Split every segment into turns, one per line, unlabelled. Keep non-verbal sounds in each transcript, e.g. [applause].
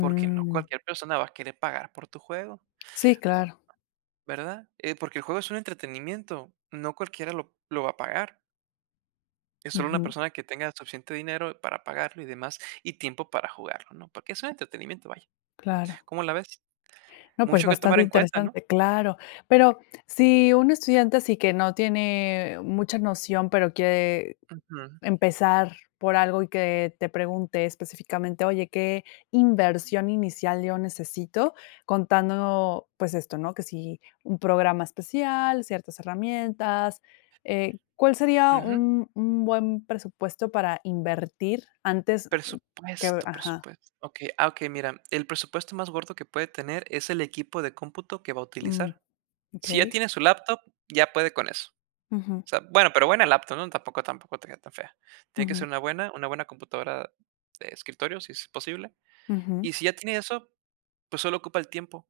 Porque no cualquier persona va a querer pagar por tu juego.
Sí, claro.
Va ¿Verdad? Eh, porque el juego es un entretenimiento, no cualquiera lo lo va a pagar. Es solo una
Ujú.
persona que tenga suficiente dinero para pagarlo y demás y tiempo para jugarlo, ¿no? Porque es un entretenimiento, vaya.
Claro.
¿Cómo la ves?
No, pues
Mucho que tomar
bastante
en cuenta, ¿no?
interesante, claro. Pero si un estudiante así que no tiene mucha noción, pero quiere
Ujú.
empezar por algo y que te pregunte específicamente: “Oye, ¿qué inversión inicial yo necesito?”, contando, pues esto, ¿no? Que si un programa especial, ciertas herramientas. Eh, ¿cuál sería
Ujú.
un un buen presupuesto para invertir, antes que?
Presupuesto,
Ajá.
presupuesto. Okey, ah, okey, mira, el presupuesto más gordo que puede tener es el equipo de cómputo que va a
Mm.
utilizar. Si ya
Okey.
tiene su laptop, ya puede con eso.
Ujú.
O sea, bueno, pero buena laptop, ¿no? Tampoco tampoco te que tan fea. Tiene que
Ujú.
ser una buena una buena computadora de escritorio, si es posible, y
Ujú.
si ya tiene eso, pues solo ocupa el tiempo.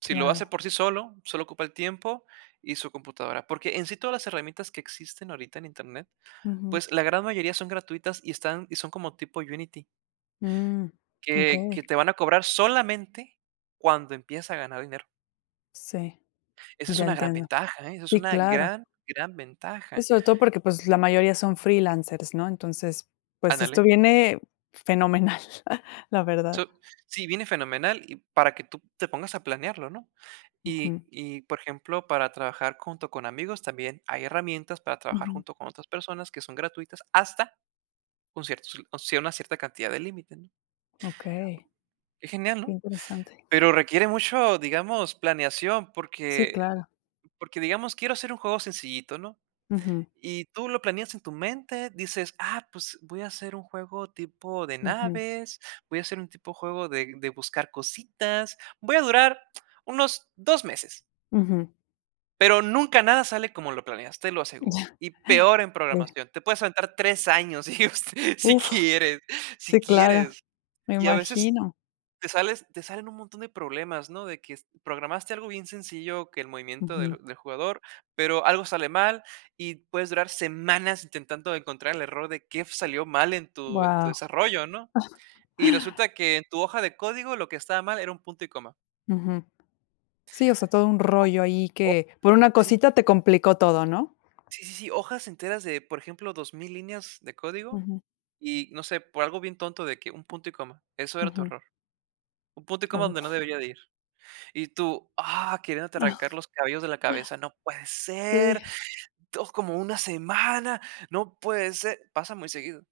Si lo hace
Claro.
por sí solo, solo ocupa el tiempo y su computadora porque, en sí, todas las herramientas que existen ahorita en internet,
Ujú.
pues la gran mayoría son gratuitas y están y son como tipo Unity
Mm.
que que
Okey.
te van a cobrar solamente cuando empiezas a ganar dinero.
Sí.
Esa es
Ya
una gran
entiendo.
ventaja, ¿eh? Eso es
Sí,
una
claro.
gran, gran
Y
ventaja.
sobre todo porque, pues, la mayoría son freelancers, ¿no? Entonces, pues esto
Ándale.
viene fenomenal. [chuckles] La verdad.
So sí, viene fenomenal y para que tú te pongas a planearlo, ¿no? Y
Ujú.
y, por ejemplo, para trabajar junto con amigos también hay herramientas para trabajar
Ujú.
junto con otras personas que son gratuitas hasta un cierto, o sea, una cierta cantidad de límite, ¿no?
Okey.
Qué genial,
Qué
¿no?
interesante.
Pero requiere mucho, digamos, planeación
Sí,
porque el
claro.
porque digamos, quiero hacer un juego sencillito, ¿no?
Ujú.
Y tú lo planeas en tu mente, dices: “Ah, pues voy a hacer un juego tipo de
Ujú.
naves, voy a hacer un tipo juego de de buscar cositas, voy a durar unos 2 meses”.
Ujú.
Pero nunca nada sale como lo planeaste, lo aseguro,
Ya
y peor en
Sí.
programación. Te puedes aventar 3 años y us si
Uf.
quieres. Si
Sí, claro.
quieres
Me
y, a veces,
imagino.
te sales te salen un montón de problemas, ¿no? de que programaste algo bien sencillo, que el movimiento del
Ujú.
del jugador, pero algo sale mal y puedes durar semanas intentando encontrar el error de qué f salió mal en tu en tu
Guau.
desarrollo, ¿no?
[chuckles]
Y resulta que en tu hoja de código lo que estaba mal era un punto y coma.
Ujú. Sí, o sea, todo un rollo ahí
O o
que por una
sí.
cosita te complicó todo, ¿no?
Sí, sí, sí, hojas enteras de, por ejemplo, 2000 líneas de código
Ujú.
y, no sé, por algo bien tonto de que un punto y coma. Eso era tu
Ujú.
error. Un punto y coma donde no
Uf.
debería de ir. Y tú, ¡ah! Queriéndote arrancar
[giggles]
los cabellos de la cabeza. ¡No puede ser!
Sí.
2 como 1 semana. ¡No puede ser! Pasa muy seguido.